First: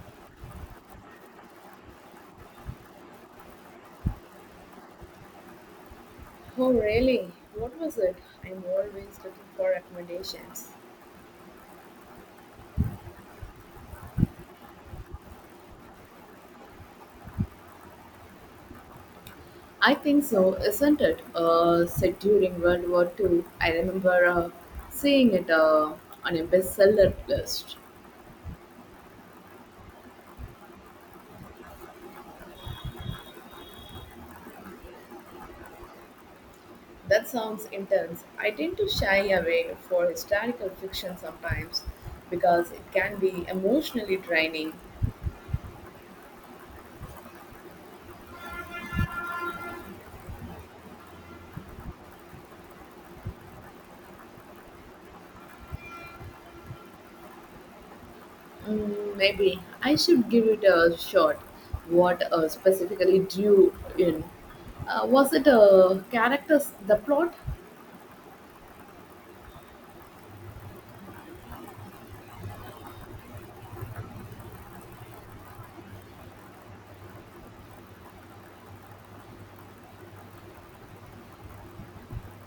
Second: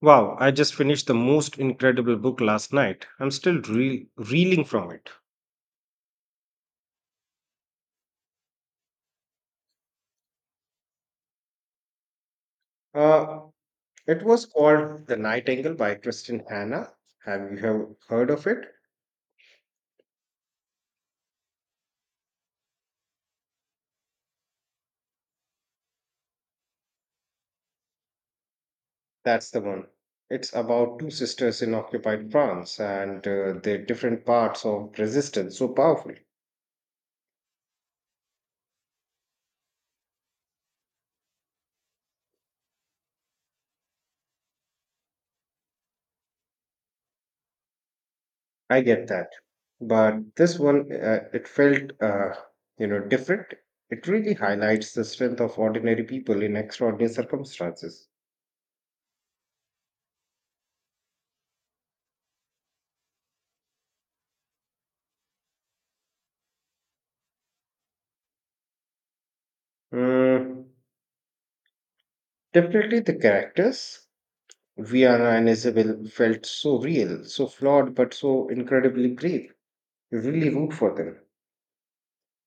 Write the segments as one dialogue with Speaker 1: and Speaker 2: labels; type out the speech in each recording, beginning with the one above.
Speaker 1: Wow, I just finished the most incredible book last night. I'm still reeling from it.
Speaker 2: Oh, really? What was it? I'm always looking for recommendations.
Speaker 1: Uh, it was called The Nightingale by Kristen Hanna. Have you have heard of it?
Speaker 2: I think so, isn't it? Set during World War Two. I remember seeing it on a bestseller list.
Speaker 1: That's the one. It's about two sisters in occupied France and their different parts of resistance. So powerful.
Speaker 2: That sounds intense. I tend to shy away for historical fiction sometimes because it can be emotionally draining.
Speaker 1: I get that, but this one it felt different. It really highlights the strength of ordinary people in extraordinary circumstances.
Speaker 2: Mm, maybe I should give it a shot. What specifically drew you in? Was it characters, the plot?
Speaker 1: Mm, definitely, the characters Viana and Isabel felt so real, so flawed, but so incredibly brave. You really root for them.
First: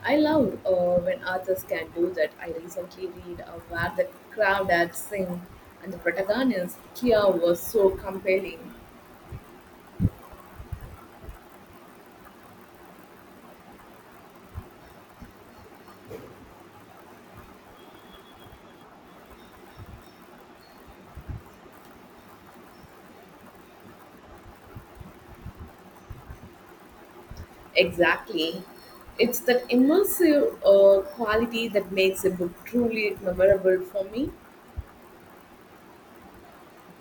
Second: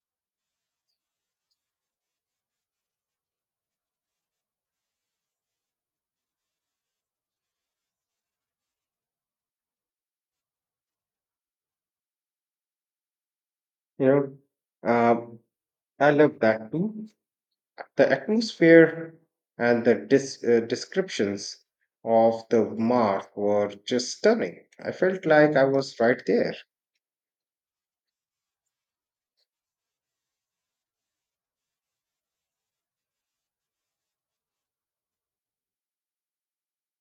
Speaker 2: I love when authors can do that. I recently read Where the Crowd Had Sing, and the protagonist, Kia, was so compelling.
Speaker 1: You know, uh, I love that too. The atmosphere and the descriptions of the mark were just stunning. I felt like I was right there.
Speaker 2: Exactly. It's that immersive quality that makes a book truly memorable for me.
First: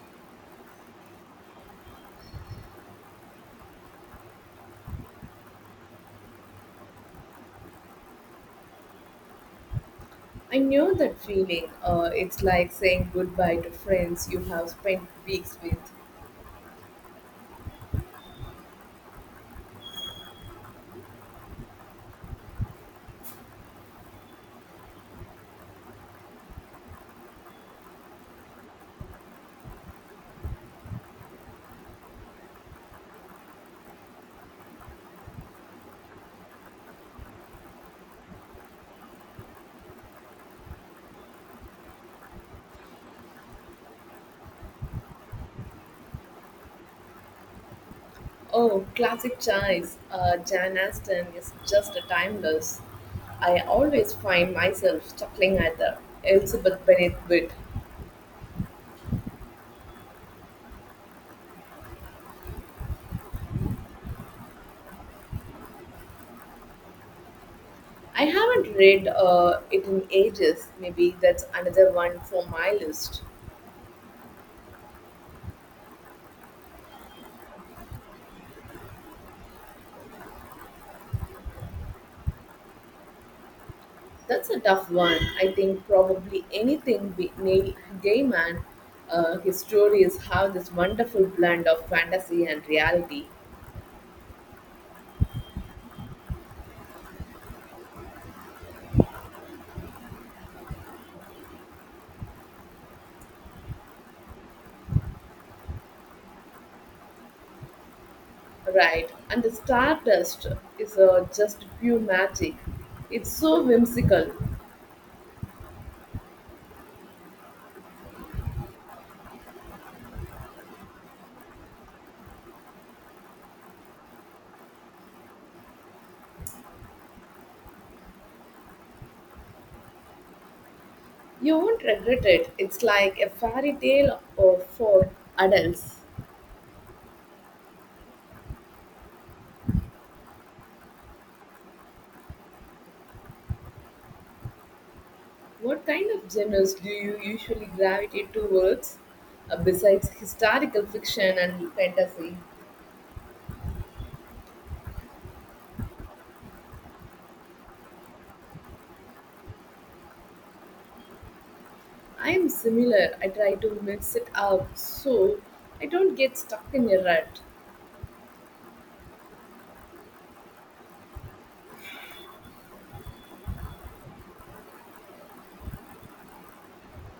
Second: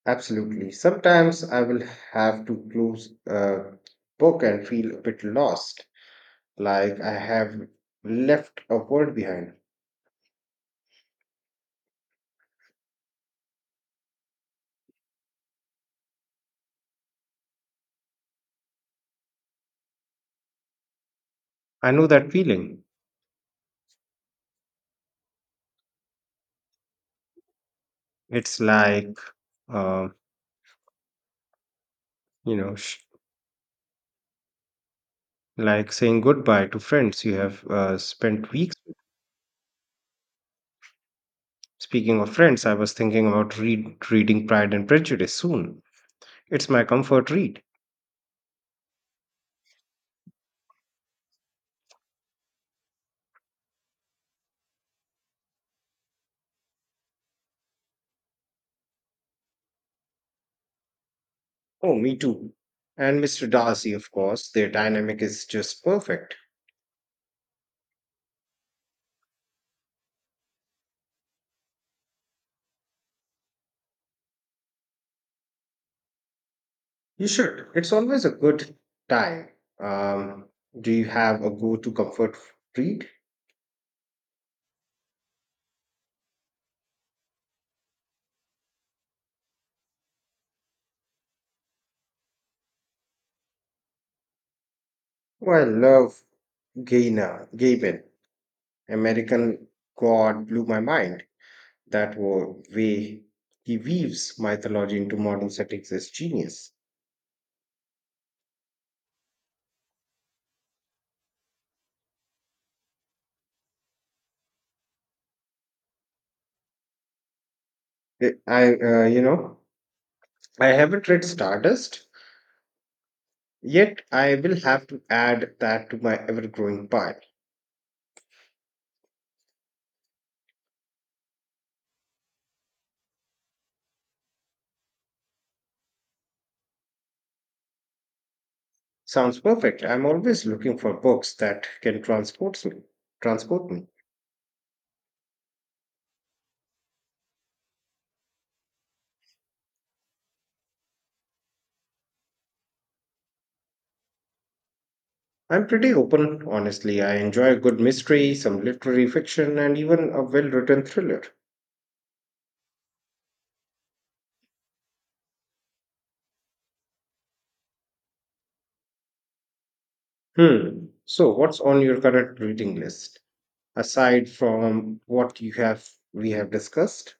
Speaker 1: Absolutely. Sometimes I will have to close a book and feel a bit lost, like I have left a world behind.
Speaker 2: I know that feeling. It's like saying goodbye to friends you have spent weeks with.
Speaker 1: I know that feeling. It's like, uh, you know, sh- like saying goodbye to friends you have spent weeks. Speaking of friends, I was thinking about reading Pride and Prejudice soon. It's my comfort read.
Speaker 2: Oh, classic choice. Jan Aston is just a timeless. I always find myself chuckling at the Elizabeth Bennet bit.
Speaker 1: Oh, me too. And Mr. Darcy, of course, their dynamic is just perfect.
Speaker 2: I haven't read it in ages. Maybe that's another one for my list.
Speaker 1: You should. It's always a good time. Um, do you have a go to comfort read?
Speaker 2: That's a tough one. I think probably anything by Neil Gaiman. His stories have this wonderful blend of fantasy and reality.
Speaker 1: Oh, I love Gabin. American God blew my mind. That way he weaves mythology into modern settings is genius.
Speaker 2: Right, and the Stardust is just pure magic. It's so whimsical.
Speaker 1: Eh, I, uh, you know, I haven't read Stardust yet. I will have to add that to my ever-growing pile.
Speaker 2: You won't regret it. It's like a fairy tale or for adults.
Speaker 1: Sounds perfect. I'm always looking for books that can transport me. Transport me.
Speaker 2: What kind of genres do you usually gravitate towards besides historical fiction and fantasy?
Speaker 1: I'm pretty open, honestly. I enjoy a good mystery, some literary fiction, and even a well-written thriller.
Speaker 2: I am similar. I try to mix it up so I don't get stuck in a rut.
Speaker 1: Hmm. So, what's on your current reading list aside from what you have we have discussed?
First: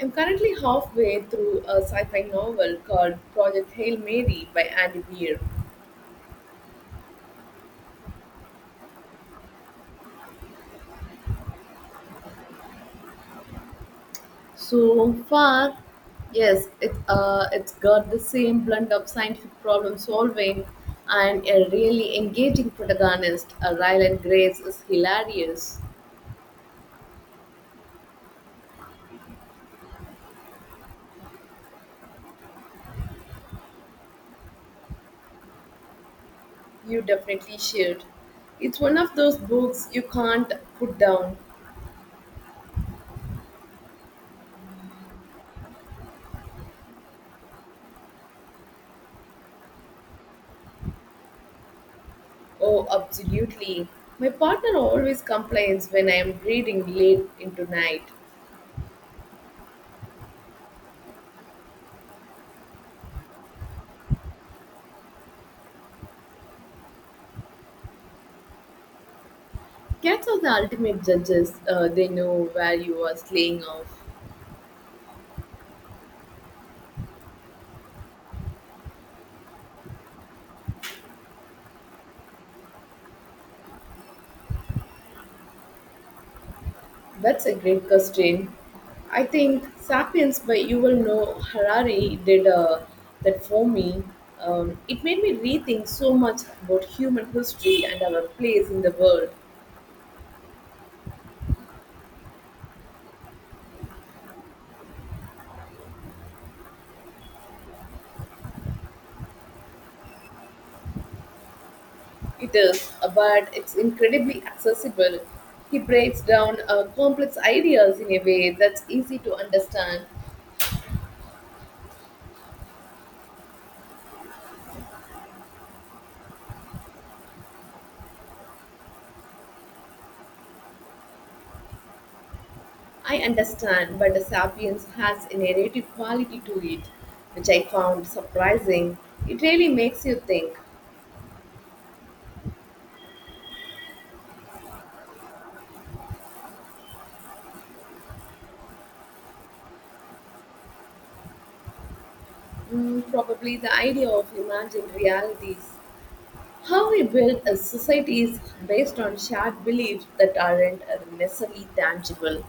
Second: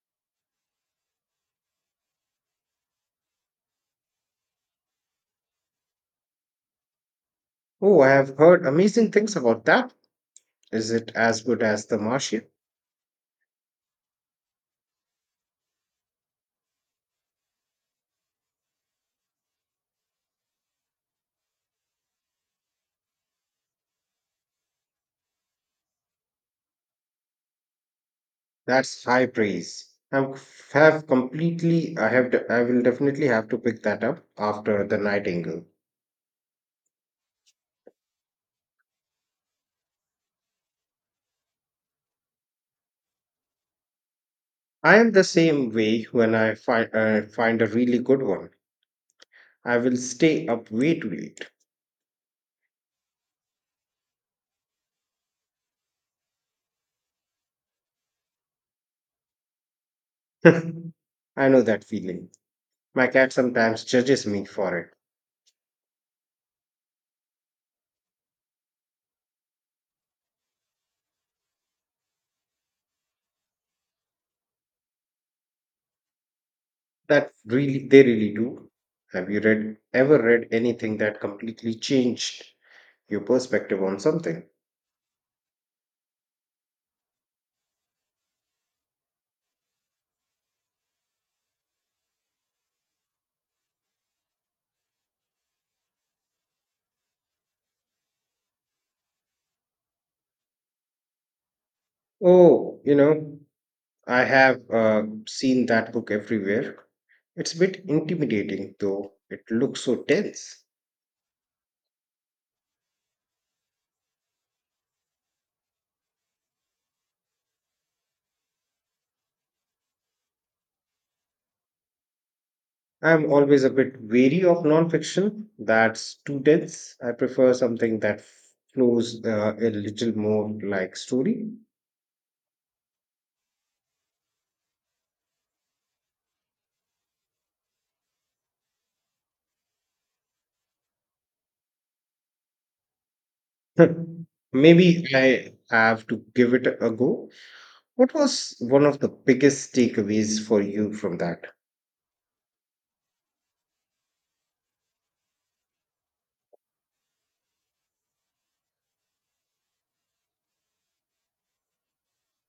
Speaker 2: I'm currently halfway through a sci fi novel called Project Hail Mary by Andy Weir.
Speaker 1: Oh, I have heard amazing things about that. Is it as good as The Martian?
Speaker 2: So far, yes, it, it's got the same blend of scientific problem solving and a really engaging protagonist. Ryland Grace is hilarious.
Speaker 1: That's high praise. I'm have completely. I have. De- I will definitely have to pick that up after the Nightingale.
Speaker 2: You definitely should. It's one of those books you can't put down.
Speaker 1: I am the same way when I find a really good one. I will stay up way too late.
Speaker 2: Oh, absolutely. My partner always complains when I am reading late into night.
Speaker 1: I know that feeling. My cat sometimes judges me for it.
Speaker 2: Cats are the ultimate judges. They know where you are slaying off.
Speaker 1: They really do. Have you read ever read anything that completely changed your perspective on something?
Speaker 2: That's a great question. I think *Sapiens* by Yuval Noah Harari did that for me. It made me rethink so much about human history and our place in the world.
Speaker 1: Oh, you know, I have seen that book everywhere. It's a bit intimidating, though. It looks so dense.
Speaker 2: It is, but it's incredibly accessible. He breaks down complex ideas in a way that's easy to understand.
Speaker 1: I'm always a bit wary of nonfiction that's too dense. I prefer something that flows a little more like story.
Speaker 2: I understand, but the *Sapiens* has a narrative quality to it, which I found surprising. It really makes you think.
Speaker 1: Hmm. Maybe I have to give it a go. What was one of the biggest takeaways for you from that?
Speaker 2: Mm, probably the idea of imagined realities. How we build a societies based on shared beliefs that aren't necessarily tangible.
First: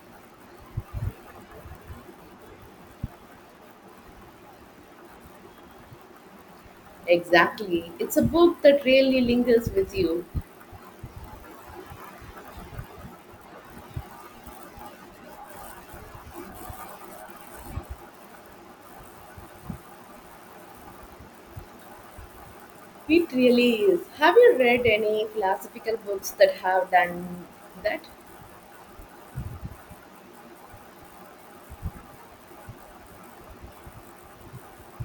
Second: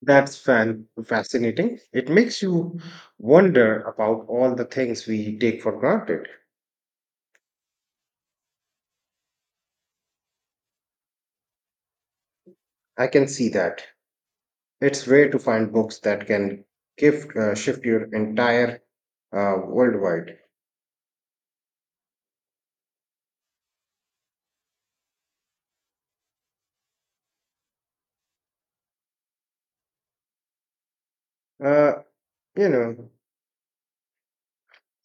Speaker 1: That's fan fascinating. It makes you wonder about all the things we take for granted.
Speaker 2: Exactly. It's a book that really lingers with you.
Speaker 1: I can see that. It's rare to find books that can shift your entire worldwide.
Speaker 2: It really is. Have you read any philosophical books that have done that?
Speaker 1: Uh, you know,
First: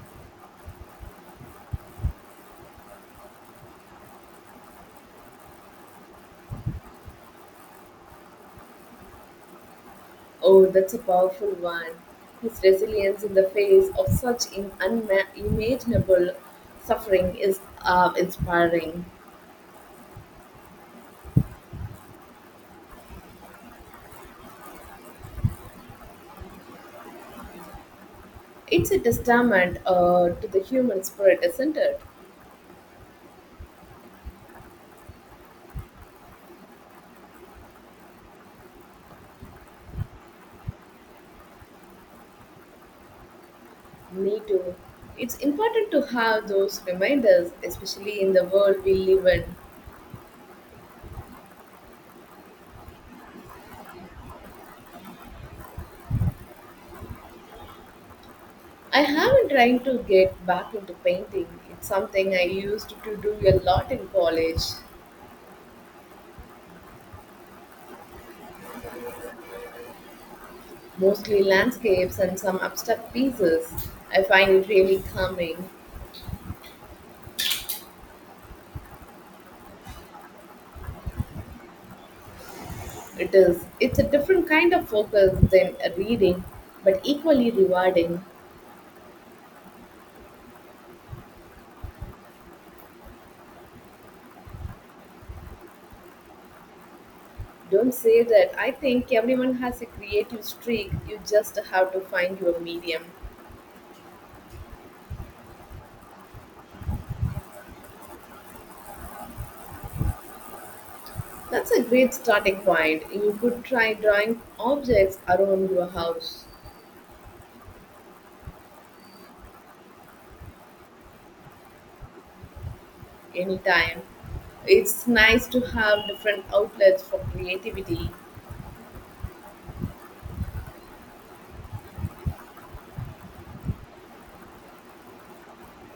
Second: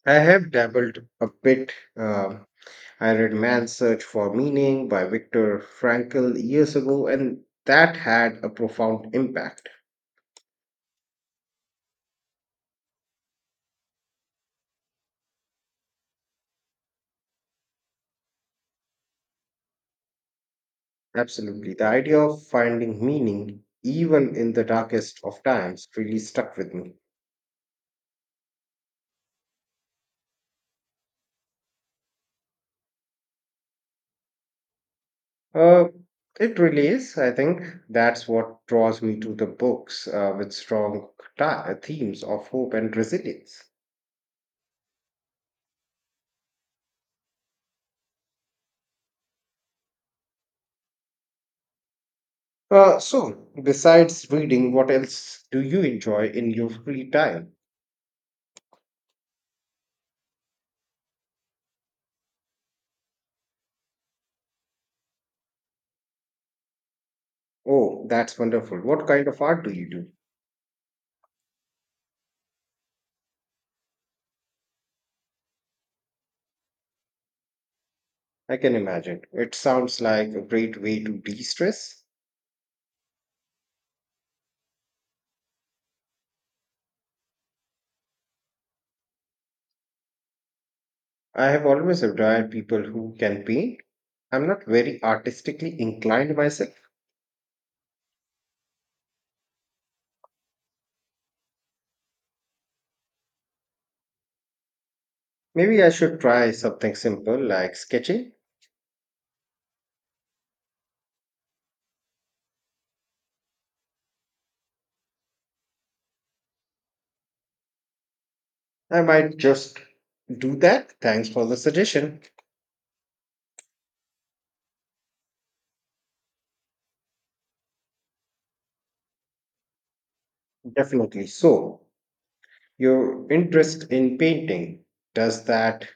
Speaker 1: I have dabbled a bit. Uh, I read Man's Search for Meaning by Viktor Frankl years ago, and that had a profound impact.
Speaker 2: Oh, that's a powerful one. His resilience in the face of such unimaginable suffering is inspiring.
Speaker 1: Absolutely. The idea of finding meaning, even in the darkest of times, really stuck with me.
Speaker 2: It's a testament to the human spirit, isn't it?
Speaker 1: Uh, it really is. I think that's what draws me to the books with strong themes of hope and resilience.
Speaker 2: Me too. It's important to have those reminders, especially in the world we live in.
Speaker 1: So, besides reading, what else do you enjoy in your free time?
Speaker 2: I have been trying to get back into painting. It's something I used to do a lot in college,
Speaker 1: Oh, that's wonderful. What kind of art do you do?
Speaker 2: mostly landscapes and some abstract pieces. I find it really calming.
Speaker 1: I can imagine. It sounds like a great way to de stress.
Speaker 2: It is. It's a different kind of focus than a reading, but equally rewarding.
Speaker 1: I have always admired people who can paint. I'm not very artistically inclined myself.
Speaker 2: Don't say that. I think everyone has a creative streak. You just have to find your medium.
Speaker 1: Maybe I should try something simple like sketching.
Speaker 2: That's a great starting point. You could try drawing objects around your house
Speaker 1: I might just do that. Thanks for the suggestion.
Speaker 2: anytime. It's nice to have different outlets for creativity.
Speaker 1: Definitely. So, your interest in painting, does that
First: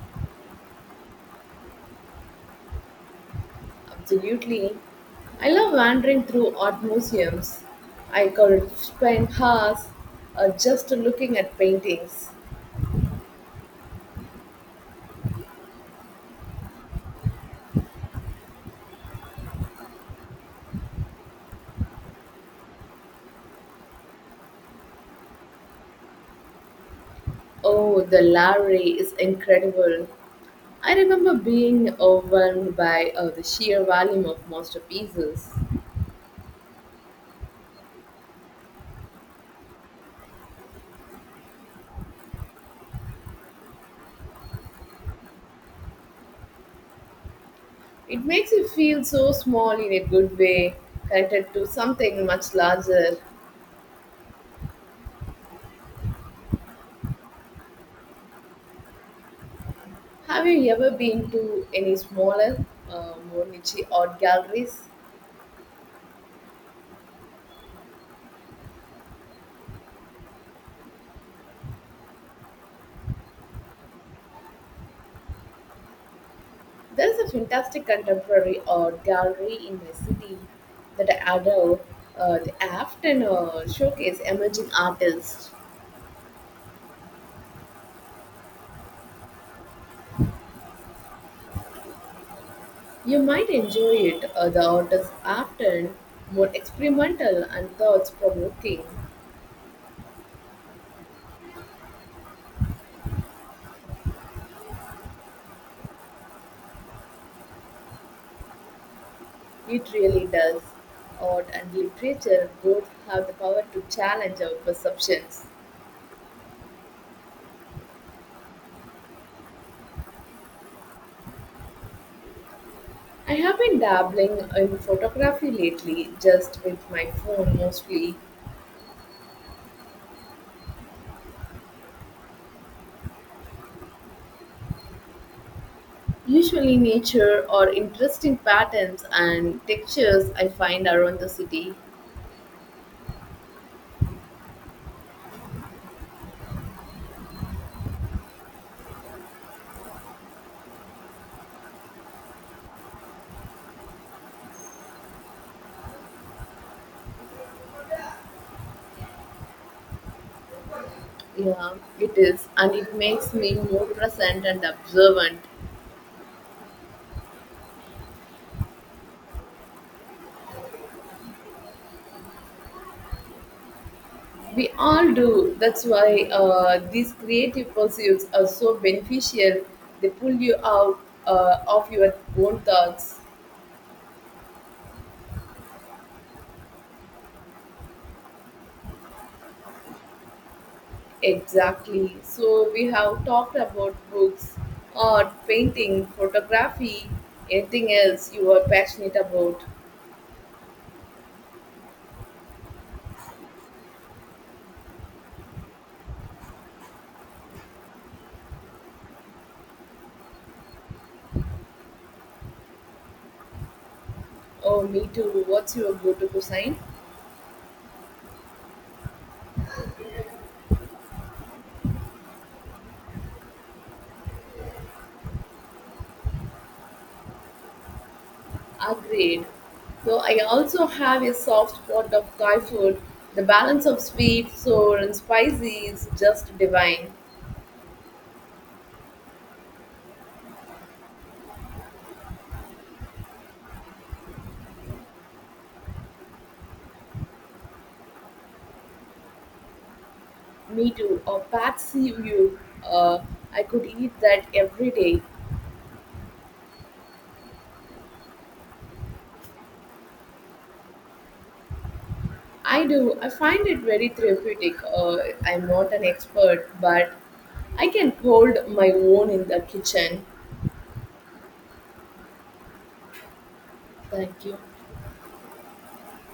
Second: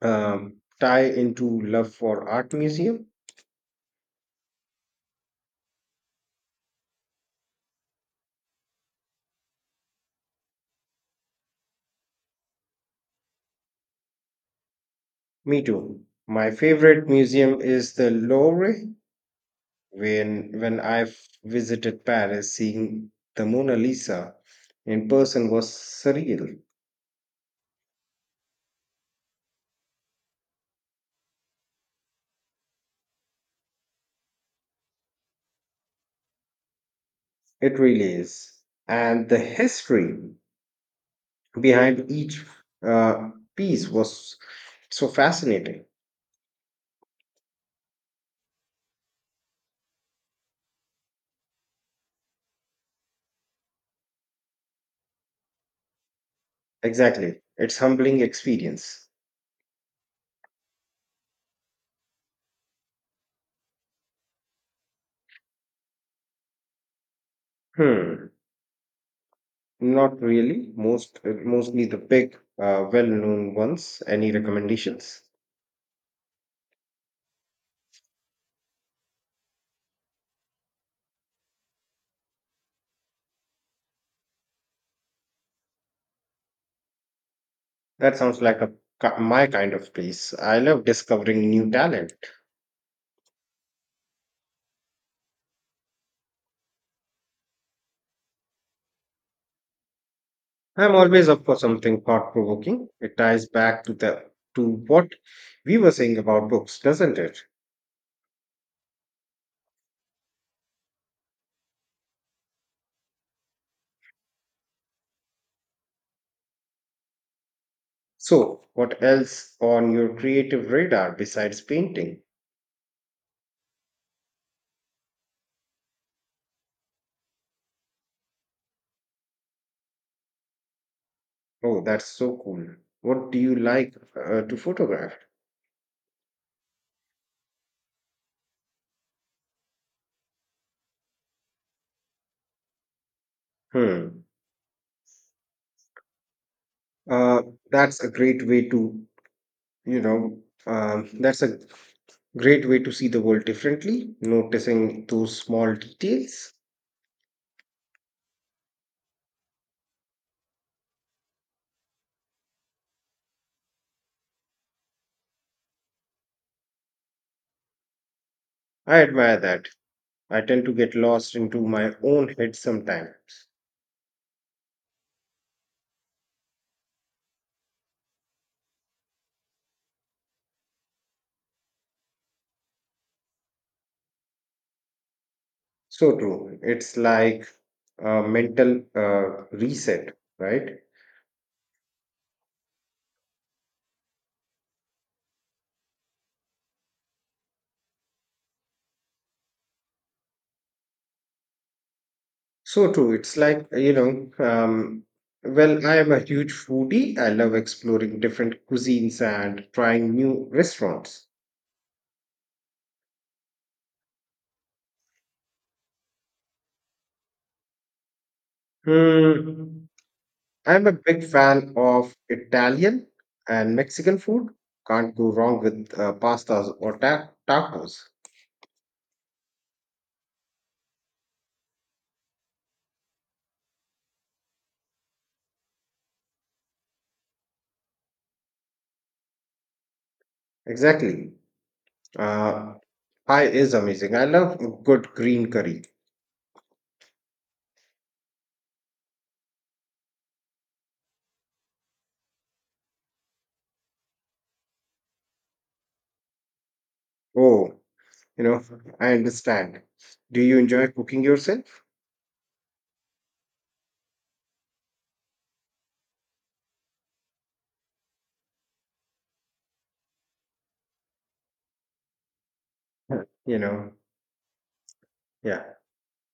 Speaker 1: um, tie into love for art museum?
Speaker 2: Absolutely. I love wandering through art museums. I could spend hours just looking at paintings.
Speaker 1: Me too. My favorite museum is the Louvre. When I visited Paris, seeing the Mona Lisa in person was surreal.
Speaker 2: Oh, the Lowry is incredible. I remember being overwhelmed by the sheer volume of masterpieces.
Speaker 1: It really is. And the history behind each uh, piece was so fascinating.
Speaker 2: It makes you feel so small in a good way, connected to something much larger.
Speaker 1: Exactly. It's humbling experience.
Speaker 2: Have you ever been to any smaller, more niche art galleries?
Speaker 1: Hmm. Not really. Mostly the big, well-known ones. Any recommendations?
Speaker 2: There's a fantastic contemporary art gallery in my city that I adore. They often showcase emerging artists.
Speaker 1: That sounds like a my kind of place. I love discovering new talent.
Speaker 2: You might enjoy it. The art is often more experimental and thoughts provoking.
Speaker 1: I'm always up for something thought-provoking. It ties back to the to what we were saying about books, doesn't it?
Speaker 2: It really does. Art and literature both have the power to challenge our perceptions.
Speaker 1: So, what else on your creative radar besides painting?
Speaker 2: I have been dabbling in photography lately, just with my phone mostly.
Speaker 1: Oh, that's so cool. What do you like to photograph?
Speaker 2: Usually, nature or interesting patterns and textures I find around the city.
Speaker 1: Hmm. Uh, that's a great way to, you know, that's a great way to see the world differently, noticing those small details.
Speaker 2: Yeah, it is, and it makes me more present and observant.
Speaker 1: I admire that. I tend to get lost into my own head sometimes.
Speaker 2: We all do. That's why these creative pursuits are so beneficial. They pull you out of your own thoughts.
Speaker 1: So true. It's like a mental reset, right?
Speaker 2: Exactly. So we have talked about books, art, painting, photography, anything else you are passionate about.
Speaker 1: So true. It's like, you know, well, I am a huge foodie. I love exploring different cuisines and trying new restaurants.
Speaker 2: Oh, me too. What's your go-to sign?
Speaker 1: Hmm. I'm a big fan of Italian and Mexican food. Can't go wrong with pastas or tacos.
Speaker 2: Agreed. So I also have a soft spot of Thai food. The balance of sweet, sour, and spicy is just divine.
Speaker 1: Exactly. Uh, pie is amazing. I love a good green curry.
Speaker 2: Me too. A Patsy view. Uh, I could eat that every day.
Speaker 1: Oh, you know, I understand. Do you enjoy cooking yourself?
Speaker 2: I do. I find it very therapeutic. I'm not an expert, but I can hold my own in the kitchen.
Speaker 1: Huh. You know,
Speaker 2: Thank you.
Speaker 1: yeah.